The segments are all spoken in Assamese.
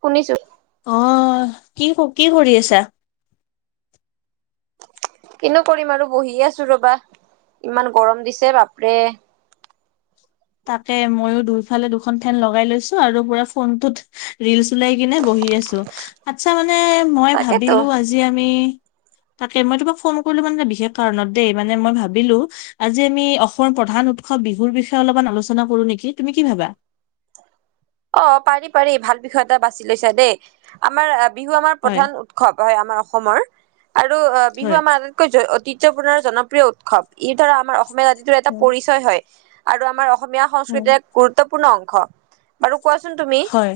শুনিছো অ কি কি কৰি আছা কিনো কৰিম আৰু বহি আছো ৰবা ইমান গৰম দিছে বাপৰে তাকে মই দুফালে দুখন ফেন লগাই লৈছো আৰু ফোনটো পুৰা ৰীল চলাই কিনে বহি আছো আচ্ছা মানে মই তাকেতো ভাবিলো আজি আমি তাকে মই তোমাক ফোন কৰিলো মানে বিশেষ কাৰণত দেই মানে মই ভাবিলো আজি আমি অসমৰ প্ৰধান উৎসৱ বিহুৰ বিষয়ে অলপমান আলোচনা কৰো নেকি তুমি কি ভাবা অ পাৰি পাৰি ভাল বিষয় এটা বাছি লৈছা দেই আমাৰ বিহু আমাৰ হয় প্ৰধান উৎসৱ হয় আমাৰ অসমৰ আৰু বিহু হয় আমাৰ কৈ ঐতিহ্যপূৰ্ণ আৰু জনপ্ৰিয় উৎসৱ ইৰ ধৰা আমাৰ অসমীয়া জাতিটোৰ এটা পৰিচয় হয় আৰু আমাৰ অসমীয়া সংস্কৃতিৰ এক গুৰুত্বপূৰ্ণ অংশ বাৰু কোৱাচোন তুমি হয়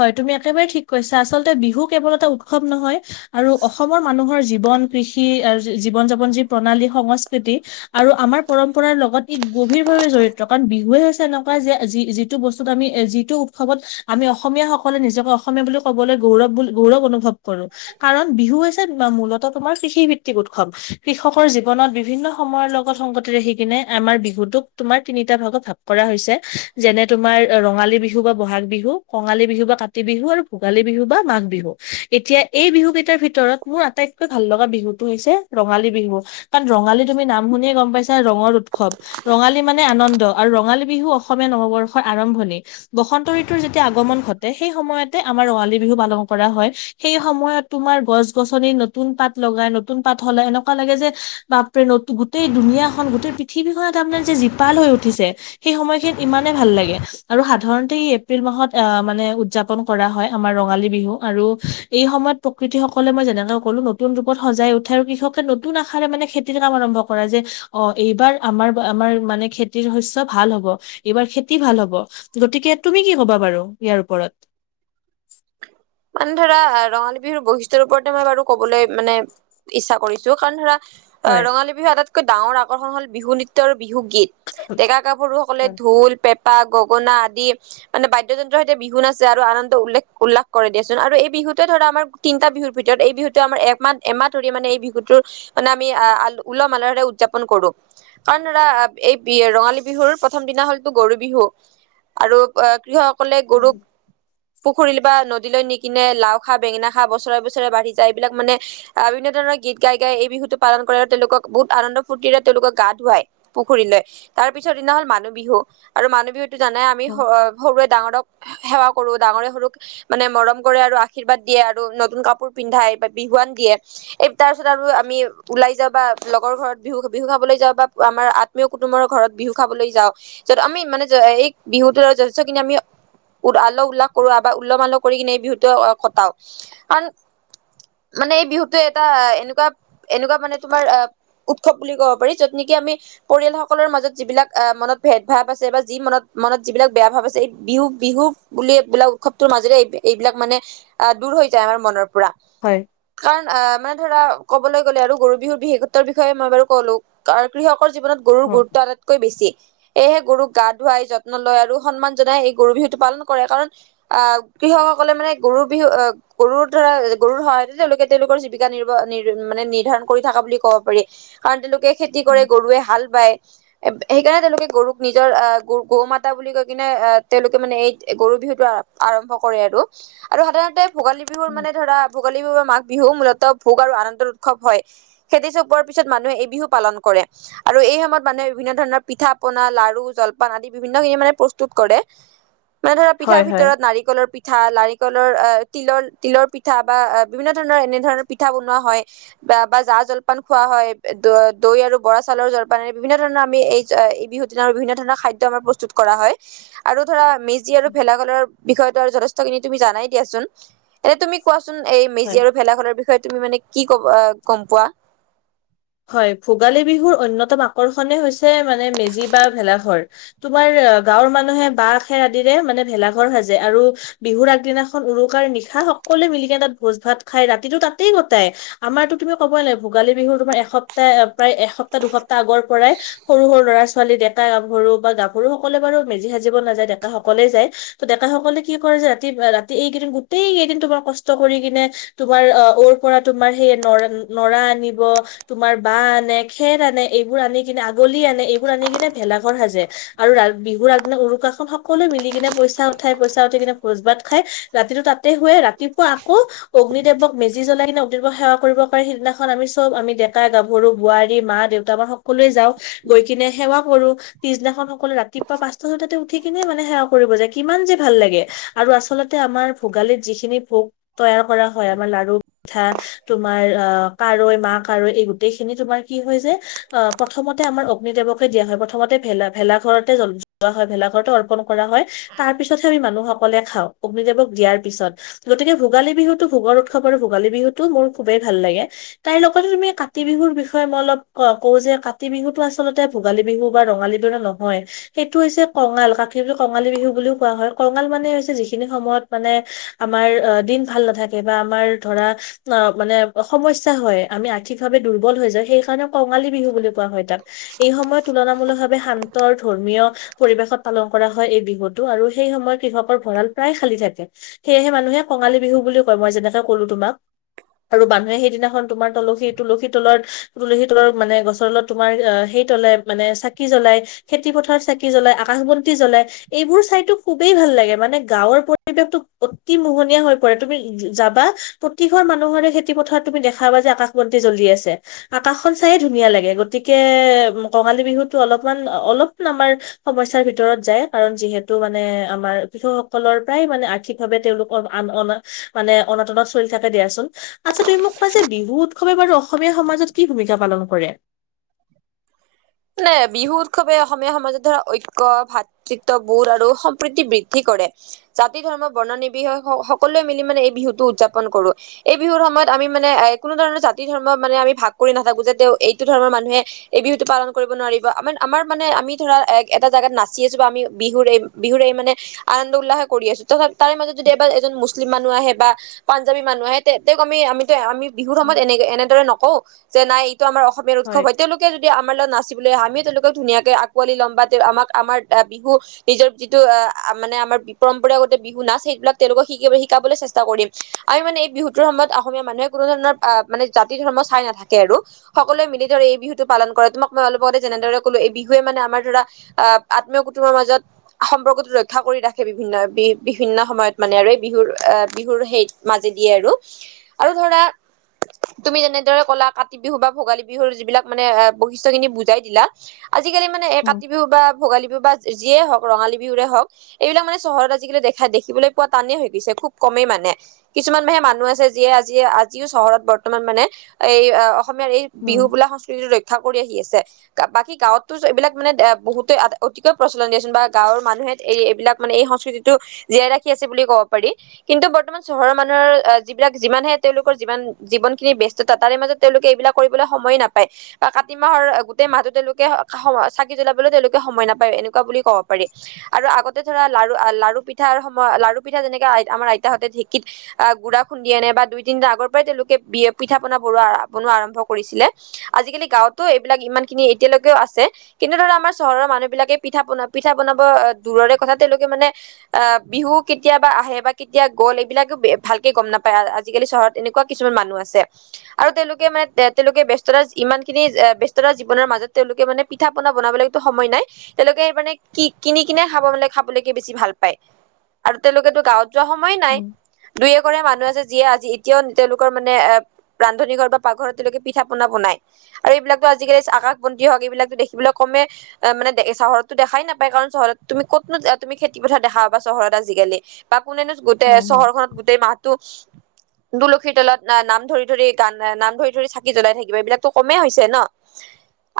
হয় তুমি একেবাৰে ঠিক কৈছা আচলতে বিহু কেৱল এটা উৎসৱ নহয় আৰু অসমৰ মানুহৰ জীৱন কৃষি জীৱন যাপন যি প্ৰণালী সংস্কৃতি আৰু আমাৰ পৰম্পৰাৰ লগত ই গভীৰ ভাৱে জড়িত কাৰণ বিহুৱে হৈছে এনেকুৱা যে যি যিটো বস্তুত আমি এ যি টো উৎসৱত আমি অসমীয়াসকলে নিজকে অসমীয়া বুলি ক'বলৈ গৌৰৱ বুলি গৌৰৱ অনুভৱ কৰো। কাৰণ বিহু হৈছে মূলতঃ তোমাৰ কৃষিভিত্তিক উৎসৱ কৃষকৰ জীৱনত বিভিন্ন সময়ৰ লগত সংগত কিনে আমাৰ বিহুটেক তোমাৰ তিনিটা ভাগত ভাগ কৰা হৈছে যেনে তোমাৰ ৰঙালী বিহু বিহু বা বহাগ বিহু কঙালী বিহু বা কাতি বিহু আৰু ভোগালী বিহু বা মাঘ বিহু এতিয়া এই বিহু কেইটাৰ ভিতৰত ভিতৰত মোৰ আটাইতকৈ ভাল লগা বিহুতটো হৈছে ৰঙালী বিহু কাৰণ ৰঙালী তুমি নাম শুনিয়ে গম পাইছা ৰঙৰ উৎসৱ ৰঙালী মানে আনন্দ আৰু ৰঙালী বিহু অসমীয়া নৱবৰ্ষৰ আৰম্ভণি বসন্ত ঋতুৰ যেতিয়া আগমন ঘটে সেই সময়তে আমাৰ ৰঙালী বিহু পালন কৰা হয়। সেই সময়ত তোমাৰ গছ গছনি নতুন পাত লগাই নতুন পাত সলায় এনেকুৱা লাগে যে বাপৰে গোটেই দুুনীয়াখন গোটেই পৃথিৱীখন আপোনাৰ যে জীপাল হৈ উঠিছে। সেই সময়খিনিত ইমানে ভাল লাগে আৰু সাধাৰণ এপ্ৰিল মাহত আহ মানে উদযাপন কৰা হয় আমাৰ ৰঙালী বিহু আৰু এই সময়ত প্ৰকৃতি সকলে মই যেনেকে কলো নতুন ৰূপত সজাই উঠে আৰু কৃষকে নতুন আশাৰে মানে খেতিৰ কাম আৰম্ভ কৰে যে অ এইবাৰ আমাৰ আমাৰ মানে খেতিৰ শস্য ভাল হব। এইবাৰ খেতি ভাল হ'ব গতিকে তুমি কি ক'বা বাৰু ইয়াৰ ওপৰত মানে ধৰা ৰঙালী বিহুৰ বৈশিষ্ট্যৰ ওপৰতে মই বাৰু কবলৈ মানে ইচ্ছা কাৰিছো কাৰণ ধৰা অঁহ হয় ৰঙালী বিহুৰ আটাইতকৈ ডাঙৰ আকৰ্ষণ হল বিহু নৃত্য আৰু বিহু গীত, ডেকা গাভৰুসকলে হয় ঢোল ঢোল, পেঁপা, গগনা আদি মানে বাদ্যযন্ত্ৰৰ সৈতে বিহু নাছে আৰু আনন্দ উল্লেখ উল্লাস কৰে দিয়াচোন। আৰু এই বিহুটোৱে ধৰা আমাৰ তিনিটা বিহুৰ ভিতৰত এই বিহুটোৱে আমাৰ একমাহ এমাহ ধৰি মানে এই বিহুটোৰ মানে আমি আহল উল্লাহ মালহেৰে উদযাপন কৰো, কাৰণ ধৰা এই বি ৰঙালী বিহুৰ প্ৰ প্ৰথম দিনা হ'লটো গৰু বিহু, আৰু কৃষকসকলে গৰুক পুখুৰীত বা নদীলৈ নিকিনে লাও খা বেঙেনা খা বছৰে বছৰে বাঢ়ি যা এইবিলাক মানে আহ বিভিন্ন ধৰণৰ গীত গাই গাই এই বিহুটো পালন কৰে আৰু তেওঁলোকক বহুত আনন্দ ফূৰ্তিৰে তেওঁলোকক গা ধুৱায়। পুখুৰীলৈ, তাৰ পিছৰ দিনা হ'ল মানুহ বিহু, আৰু মানুহ বিহুতো জানাই আমি হ সৰুৱে ডাঙৰক সেৱা কৰোঁ, ডাঙৰে সৰুক মানে মৰম কৰে আৰু আশীৰ্বাদ দিয়ে আৰু নতুন কাপোৰ পিন্ধাই বা বিহুৱান দিয়ে। এই তাৰপিছত আৰু আমি ওলাই যাওঁ বা লগৰ ঘৰত বিহু বিহু খাবলৈ যাওঁ বা আমাৰ আ আত্নীয় কুটুমৰ ঘৰত বিহু খাবলৈ যাওঁ, যত আমি মানে এই বিহুটো যথেষ্টখিনি আমি উল্ আল্লহ উল্লাহ কৰো বা উল্লহ মাল্লহ কৰি কিনে বিহুটো কটাও, কাৰণ মানে এই বিহুটোৱে এটা এনেকুৱা এনেকুৱা মানে তোমাৰ অ উৎসৱ ক'ব পাৰি য'ত নেকি আমি পৰিয়াল সকলৰ মাজত যিবিলাক অহ মনত ভেদ ভাৱ আছে বা যি মনত যিবিলাক বেয়া ভাৱ আছে এই বিহু বিহু বুলি বোলা এইবিলাক উৎসৱটোৰ মাজেৰে এই এইবিলাক মানে আহ দূৰ হৈ যায় আমাৰ মনৰ পৰা। হয়। কাৰণ আহ মানে ধৰা কবলৈ গ'লে আৰু গৰু বিহুৰ বিশেষত্বৰ বিষয়ে মই বাৰু ক'লো। কাৰণ কৃষকৰ জীৱনত গৰুৰ হয় গুৰুত্ব আটাইতকৈ বেছি। সেয়েহে গৰুক গা ধুৱাই যত্ন লয় আৰু সন্মান জনাই এই গৰু বিহুটো পালন কৰে, কাৰণ আহ কৃষকসকলে মানে গৰু বিহু অহ গৰুৰ ধৰা গৰুৰ সহায়তে তেওঁলোকে তেওঁলোকৰ জীৱিকা নিৰ্ব মানে নিৰ্ধাৰণ কৰি থকা বুলি কব পাৰি। কাৰণ তেওঁলোকে খেতি কৰে গুৰুৱে হাল বায়, সেইকাৰণে তেওঁলোকে গৰুক নিজৰ আহ গ গৌ মাতা বুলি কৈ কিনে তেওঁলোকে মানে এই গৰু বিহুটো আৰম্ভ কৰে আৰু। আৰু সাধাৰণতে ভোগালী বিহুৰ মানে ধৰা ভোগালী বিহু বা মাঘ বিহু মূলত ভোগ আৰু আনন্দৰ উৎসৱ হয়। খেতি চপোৱাৰ পিছত মানুহে এই বিহু পালন কৰে, আৰু এই সময়ত মানুহে বিভিন্ন ধৰণৰ পিঠা পনা, লাৰু, জলপান আদি বিভিন্ন খিনি মানে প্ৰস্তুত কৰে। মানে ধৰা পিঠাৰ হয় হয় ভিতৰত নাৰিকলৰ পি পিঠা লাৰিকলৰ আহ তিলৰ তিলৰ পিঠা বা বিভিন্ন ধৰণৰ এনে ধৰণৰ পিঠা বনোৱা হয় বা বা জা জলপান খোৱা হয় দৈ আৰু বৰা চাউলৰ জলপান বিভিন্ন ধৰণৰ আমি এই বিহু দিনা আৰু বিভিন্ন ধৰণৰ খাদ্য আমাৰ প্ৰস্তুত কৰা হয়। আৰু ধৰা মেজি আৰু ভেলাঘৰৰ বিষয়টো আৰু যথেষ্টখিনি তুমি জানাই দিয়াচোন। এনে তুমি কোৱাচোন এই হয় মেজি আৰু ভেলাখনৰ বিষয়ে তুমি মানে কি ক'ব আ গম পোৱা? হয় ভোগালী বিহুৰ অন্যতম আকৰ্ষণে হৈছে মানে মেজি বা ভেলাঘৰ। তোমাৰ গাঁৱৰ মানুহে বাঁহ খেৰ আদিৰে মানে ভেলাঘৰ সাজে, আৰু বিহুৰ আগদিনাখন উৰুকাৰ নিশা সকলোৱে মিলিকেনে তাত ভোজ ভাত খাউ ৰাতিটো তাতেই কটাই। আমাৰতো তুমি কব নেলাগে ভোগালী বিহু তোমাৰ এশ এসপ্তাহ প্ৰায় এসপ্তাহ দুসপ্তাহ আগৰ পৰাই সৰু সৰু ল'ৰা ছোৱালী দে কা গাভৰু বা গাভৰু সকলে বাৰু মেজি সাজিব নাযায় ডেকা সকলেই যায়। ত ডেকাসকলে কি কৰে যে ৰাতি ৰাতি এইকেইদিন গোটেই কেইদিন তোমাৰ কষ্ট কৰি কিনে তোমাৰ অ ঔ ৰ পৰা তোমাৰ সেই নৰা নৰা আনিব তোমাৰ বাঁহ আনে খেৰ আনে এইবোৰ আনি কিনে আগলি আনে এইবোৰ আনি কিনে ভেলাঘৰ সাজে। আৰু ৰা বিহুৰ আগদিনা উৰুকাখন সকলোৱে মিলি কিনে পইচা উঠাই পইচা উঠাই কিনে ভোজ ভাত খাই ৰাতিটো তাতে শুৱে ৰাতিপুৱা আকৌ অগ্নিদেৱক মেজি জলাই কিনে অগ্নিদেৱক সেৱা কৰিবৰ কাৰণে সেইদিনাখন চব আমি দে কা গাভৰু বোৱাৰী মা দেউতা পৰা সকলোৱে যাওঁ গৈ কিনে সেৱা কৰো। পিছদিনাখন সকলোৱে ৰাতিপুৱা পাঁচটা ছয়টাতে উঠি কিনে মানে সেৱা কৰিব যায় কিমান যে ভাল লাগে। আৰু আচলতে আমাৰ ভোগালীত যিখিনি ভোগ তৈয়াৰ কৰা হয় আমাৰ লাড্ডু, পিঠা তোমাৰ আহ কাৰৈ মা কাৰৈ এই গোটেই খিনি তোমাৰ কি হয় যে অ প্ৰথমতে আমাৰ অগ্নি দেৱকে দিয়া হয় প্ৰথমতে ভেলা ভেলাঘৰতে জ্ব লোৱা হয় ভেলাঘৰতো অৰ্পন কৰা হয় তাৰ পিছতহে আমি মানুহসকলে খাওঁ, অগ্নিদেৱক দিয়াৰ পিছত। গতিকে ভোগালী বিহুতো ভোগৰ উৎসৱ আৰু ভোগালী বিহুতো মোৰ খুবেই ভাল লাগে তাই লগতে তুমি কা তি বিহুৰ বিষয়ে মই অলপ কওঁ যে কাতি বিহুতো আচলতে ভোগালী বিহু বা ৰঙালী বিহুৰ দৰে নহয়। সেইটো হৈছে কঙাল কাতি বিহুক কঙালী বিহু বুলিও কোৱা কঙাল হৈছে যিখিনি সময়ত মানে আমাৰ অ দিন ভাল নাথাকে বা আমাৰ ধৰা অ মানে সমস্যা হয় আমি আৰ্থিক ভাৱে দুৰ্বল হৈ যায় সেইকাৰণে কঙালী বিহু বুলি কোৱা হয় তাক। এই সময়ত তুলনামূলক ভাৱে শান্ত আৰু ধৰ্মীয় পৰিবেশত পালন কৰা হয় এই বিহুটো আৰু সেই সময়ত কৃষকৰ ভঁৰাল প্ৰায় খালী থাকে। সেয়েহে মানুহে কঙালী বিহু বুলি কয়, মই যেনেকে ক'লো তোমাক। আৰু মানুহে সেইদিনাখন তোমাৰ তুলসী তুলসীৰ তলত তুলসী তলৰ মানে গছৰ তলত তোমাৰ হেই তলে মানে চাকি জ্বলাই। খেতি পথাৰত চাকি জ্বলাই আকাশবন্তি জ্বলাই। এইবোৰ চাইটো খুবেই ভাল লাগে, মানে গাঁৱৰ পৰিৱেশটো অতি মোহনীয়া হৈ পৰে তুমি যাবা প্ৰতিঘৰ মানুহৰে খেতি পথাৰত তুমি দেখা পাবা যে আকাশ বন্তি জ্বলি আছে। আকাশখন চায়ে ধুনীয়া লাগে গতিকে কঙালী বিহুতো অলপমান অলপ আমাৰ সমস্যৰ ভিতৰত যায় কাৰণ যিহেতু মানে আমাৰ কৃষকসকলৰ প্ৰায় মানে আ ৰ্থিক ভাৱে তেওঁলোকৰ অনা মানে অনাতনত চলি থাকে দিয়াচোন, আচ্ছা তুমি মোক কোৱা যে বিহুত সময়ত বাৰু অসমীয়া সমাজত কি ভূমিকা পালন কৰে? মানে বিহু উৎসৱে অসমীয়া সমাজত ধৰা ঐক্য ভা তৃত্ব বোধ আৰু সম্প্ৰীতি বৃদ্ধি কৰে। জাতি ধৰ্ম বৰ্ণ নিবি স সকলোৱে মিলি মানে এই বিহুটো উদযাপন কৰো। এই বিহুৰ সময়ত আমি মানে এ কোনো ধৰণৰ জাতি ধৰ্ম মানে আমি ভাগ কৰি নাথাকো যে তেওঁ এইটো ধৰ্মৰ মানুহে এই বিহুটো পালন কৰিব নোৱাৰিব আমাৰ আমাৰ মানে আমি ধৰা এটা জেগাত নাচি আছো বা আমি বিহু এই বিহু এই মানে আনন্দ উল্লাহে কৰি আছো ত তাৰে মাজত যদি এবাৰ এজন মুছলিম মানুহ আহে বা পাঞ্জাবী মানুহ আহে তেওঁক আমি আমিতো আমি বিহুৰ সময়ত উম, এনে এনেদৰে নকওঁ যে নাই এইটো আমাৰ অসমীয়াৰ উৎসৱ হয় তেওঁলোকে যদি আমাৰ লগত না চিবলৈ আহে, আমিও তেওঁলোকক ধুনীয়াকৈ আকোৱালি লম বা তেওঁ আমাক আমাৰ বিহু নিজৰ যিটো মানে আমাৰ বি পৰমম্পৰাগত বিহু নাচ সেইবিলাক তেওঁলোকক শিক শিকাবলৈ চেষ্টা কৰিম। আমি মানে এই বিহুতৰ সময়ত অসমীয়া মানুহে কোনো ধৰণৰ আহ মানে জাতি ধৰ্ম চাই নাথাকে আৰু। সকলোৱে মিলি ধৰ এই বিহুটোক পালন কৰে তোমাক মই অলপ আগতে যেনেদৰে কলো এই বিহুৱে মানে আমাৰ ধৰা আহ আত্মীয় কুটুমৰ মাজত সম্পৰ্কতো ৰক্ষা কৰি ৰাখে বিভিন্ন বি বিভিন্ন সময়ত মানে আৰু এই বিহুৰ আহ বিহুৰ সেই মাজে দিয়ে আৰু। আৰু ধৰা তুমি যেনেদৰে ক'লা কাতি বিহু বা ভোগালী বিহুৰ যিবিলাক মানে আ বস্তু খিনি বুজাই দিলা আজি কালি মানে এই উম, কাতি বিহু বা ভোগালী বিহু বা যিয়ে হওক, ৰঙালী বিহুৰে হওক। এইবিলাক মানে চহৰত আজিকালি দেখা দেখিবলৈ পোৱা টানেই হৈ গৈছে খুব কমেই মানে। কিছুমান হে মানুহ আছে যিয়ে আজি আজিও চহৰত বৰ্তমান মানে এই অসমীয়াৰ এই- বিহু উম, বোলা সংস্কৃতিটো ৰক্ষা কৰি আহি আছে। বাকী গাঁৱতো এইবিলাক মানে বহুতে অতিকৈ প্ৰচলন দিয়াচোন বা গাঁৱৰ মানুহে- এই এইবিলাক মানে এই সংস্কৃতিটো জীয়াই ৰাখি আছে বুলি ক'ব পাৰি। কিন্তু বৰ্তমান চহৰৰ মানুহৰ যিবিলাক যিমানহে তেওঁলোকৰ যিমান জীৱনখিনি বেষ্ট- ত' তাৰে মাজত তেওঁলোকে এইবিলাক কৰিবলে সময়ে নাপায়। কা কাতি মাহৰ গোটেই মাহতো তেওঁলোকে চাকি জ্বলাবলৈও তেওঁলোকে সময় নাপায়, এনেকুৱা বুলি- কব পাৰি। আৰু আগতে- ধৰা লাৰু লাৰু পিঠাৰ সময় লাৰু পিঠা যেনেকে আমাৰ আইতাহঁতে ঢেঁকীত- আহ গুড়া খুন্দি আনে বা দুই তিন দিনৰ আগৰ পৰাই তেওঁলোকে বি পিঠা পনা বনোৱা বনোৱা আৰম্ভ কৰিছিলে। আজিকালি গাঁৱতো এইবিলাক ইমান খিনি এতিয়ালৈকেও আছে। কিন্তু ধৰা আমাৰ চহৰৰ মানুহবিলাকে পিঠা বনা পিঠা বানাব দূৰৰে কথা, তেওঁলোকে মানে- আহ বিহু কেতিয়াবা আহে বা কেতিয়া গ'ল? এইবিলাকো ভালকে গম নাপায় আজিকালি চহৰত- এনেকুৱা কিছুমান মানুহ আছে। আৰু তেওঁলোকে মানে এ তেওঁলোকে ব্যস্ততাত ইমান- খিনি ব্যস্ততা জীৱনৰ মাজত তেওঁলোকে মানে পিঠা পনা বনাবলৈটো সময় নাই। তেওঁলোকে সেই মানে কি কিনি কিনে খাব মানে খাবলৈকে বেছি ভাল পায়। আৰু তেওঁলোকেতো গাঁৱত- যোৱা সময় নাই। উম, দুই এঘৰে মানুহ আছে যিয়ে আজি এতিয়াও তেওঁলোকৰ মানে এ- ৰান্ধনী ঘৰ বা পাকঘৰত তেওঁলোকে পিঠা পনা বনাই। আৰু এইবিলাকতো আজিকালি আকাশ বন্তি হওক এইবিলাকটো দেখিবলে কমে। অ মানে চহৰততো দেখাই নাপায়, কাৰণ চহৰত তুমি ক'তনো তুমি খেতি পথাৰ দেখা পাবা চহৰত আজিকালি। বা কোনেনো গোটেই উম, চহৰখনত গোটেই মাহ- তু তুলসীৰ তলত নাম ধৰি ধৰি গান নাম ধৰি ধৰি চাকি জ্বলাই থাকিবা, এইবিলাক- টো কমেই হৈছে ন।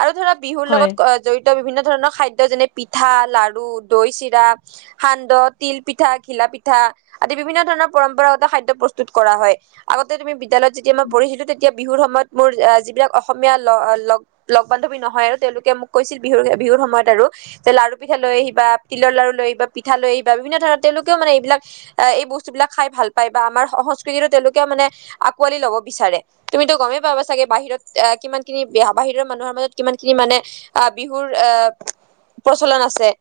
আৰু ধৰা বিহুৰ লগত হয়। অ- জড়িত বিভিন্ন ধৰণৰ খাদ্য যেনে পিঠা, লাৰু, দৈ চিৰা, - সান্দহ, তিল পিঠা, ঘিলা পিঠা আদি বিভিন্ন ধৰণৰ পৰম্পৰাগত খাদ্য প্ৰস্তুত কৰা হয়। আগতে তুমি বিদ্যালয়ত যেতিয়া মই পঢ়িছিলো তেতিয়া বিহুৰ সময়ত মোৰ এঁ যিবিলাক- অসমীয়া ল লগ লগ বান্ধৱী নহয় আৰু তেওঁলোকে মোক কৈছিল বিহুৰ বিহুৰ সময়ত আৰু- যে লাৰু পিঠা লৈ আহিবা, তিলৰ লাৰু লৈ আহিবা, পিঠা লৈ আহিবা বিভিন্ন ধৰণৰ তেওঁলোকেও মানে এইবিলাক- এ এই বস্তুবিলাক খায় ভাল পায় বা আমাৰ সংস্কৃতিটো তেওঁলোকেও মানে আকোৱালি লব বিচাৰে। তুমিটো গমেই পাবা চাগে বাহিৰত- এহ কিমান খিনি বাহিৰৰ মানুহৰ মাজত কিমান খিনি মানে আহ বিহুৰ এহ- প্ৰচলন আছে।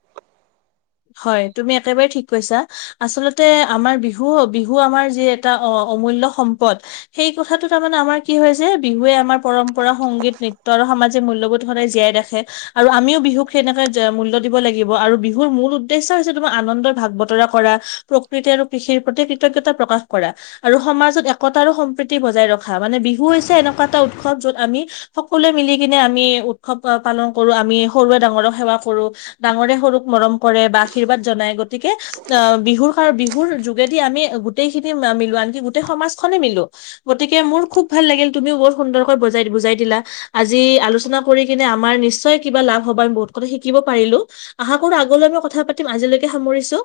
হয়, তুমি একেবাৰে ঠিক কৈছা। আচলতে আমাৰ বিহু বিহু আমাৰ যি এটা অ অমূল্য সম্পদ, - সেই কথাটো তাৰমানে আমাৰ কি হয় যে বিহুৱে আমাৰ পৰম্পৰা সংগীত নৃত্য আৰু সামাজি- যে মূলয়বোধ সদায় ৰাখে, আৰু আমিও বিহুক সেনেকে মূলয় দিব লাগিব আৰু বিহুক- মোৰ মূল উদ্দেশ্য হৈছে তোমাৰ আনন্দৰ ভাগ বতৰা কৰা, প্ৰকৃতি আৰু কৃষিৰ প্ৰতি কৃতজ্ঞতা প্ৰকাশ কৰা। আৰু সমাজত একতা আৰু সম্প্ৰীতি বজাই ৰখা মানে বিহু হৈছে এনেকুৱা এটা উৎসৱ য'ত আমি- সকলোৱে মিলি কিনে আমি উৎসৱ পালন কৰো আমি সৰুৱে ডাঙৰক সেৱা কৰোঁ। ডাঙৰে সৰুক মৰম কৰে বা আশীৰ্বাদ জনাই, গতিকে- অঁ বিহুৰ কাৰ বিহুৰ যোগেদি আমি গোটেইখিনি মিলো আনকি গোটেই সমাজখনে মিলোঁ। গতিকে মোৰ খুব ভাল লাগিল, তুমিও বৰ সুন্দৰকৈ বজাই বুজাই দিলা। আজি আলোচনা কৰি কেনে আমাৰ নিশ্চয় কিবা লাভ হব আমি বহুত কথা শিকিব পাৰিলোঁ। আহা- বোৰ আগলৈ মই কথা পাতিম আজিলৈকে সামৰিছো।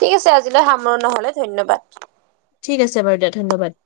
ঠিক আছে আজিলৈ সামৰণ ন'হলে ধন্যবাদ ঠিক আছে বাৰু দিয়া ধন্যবাদ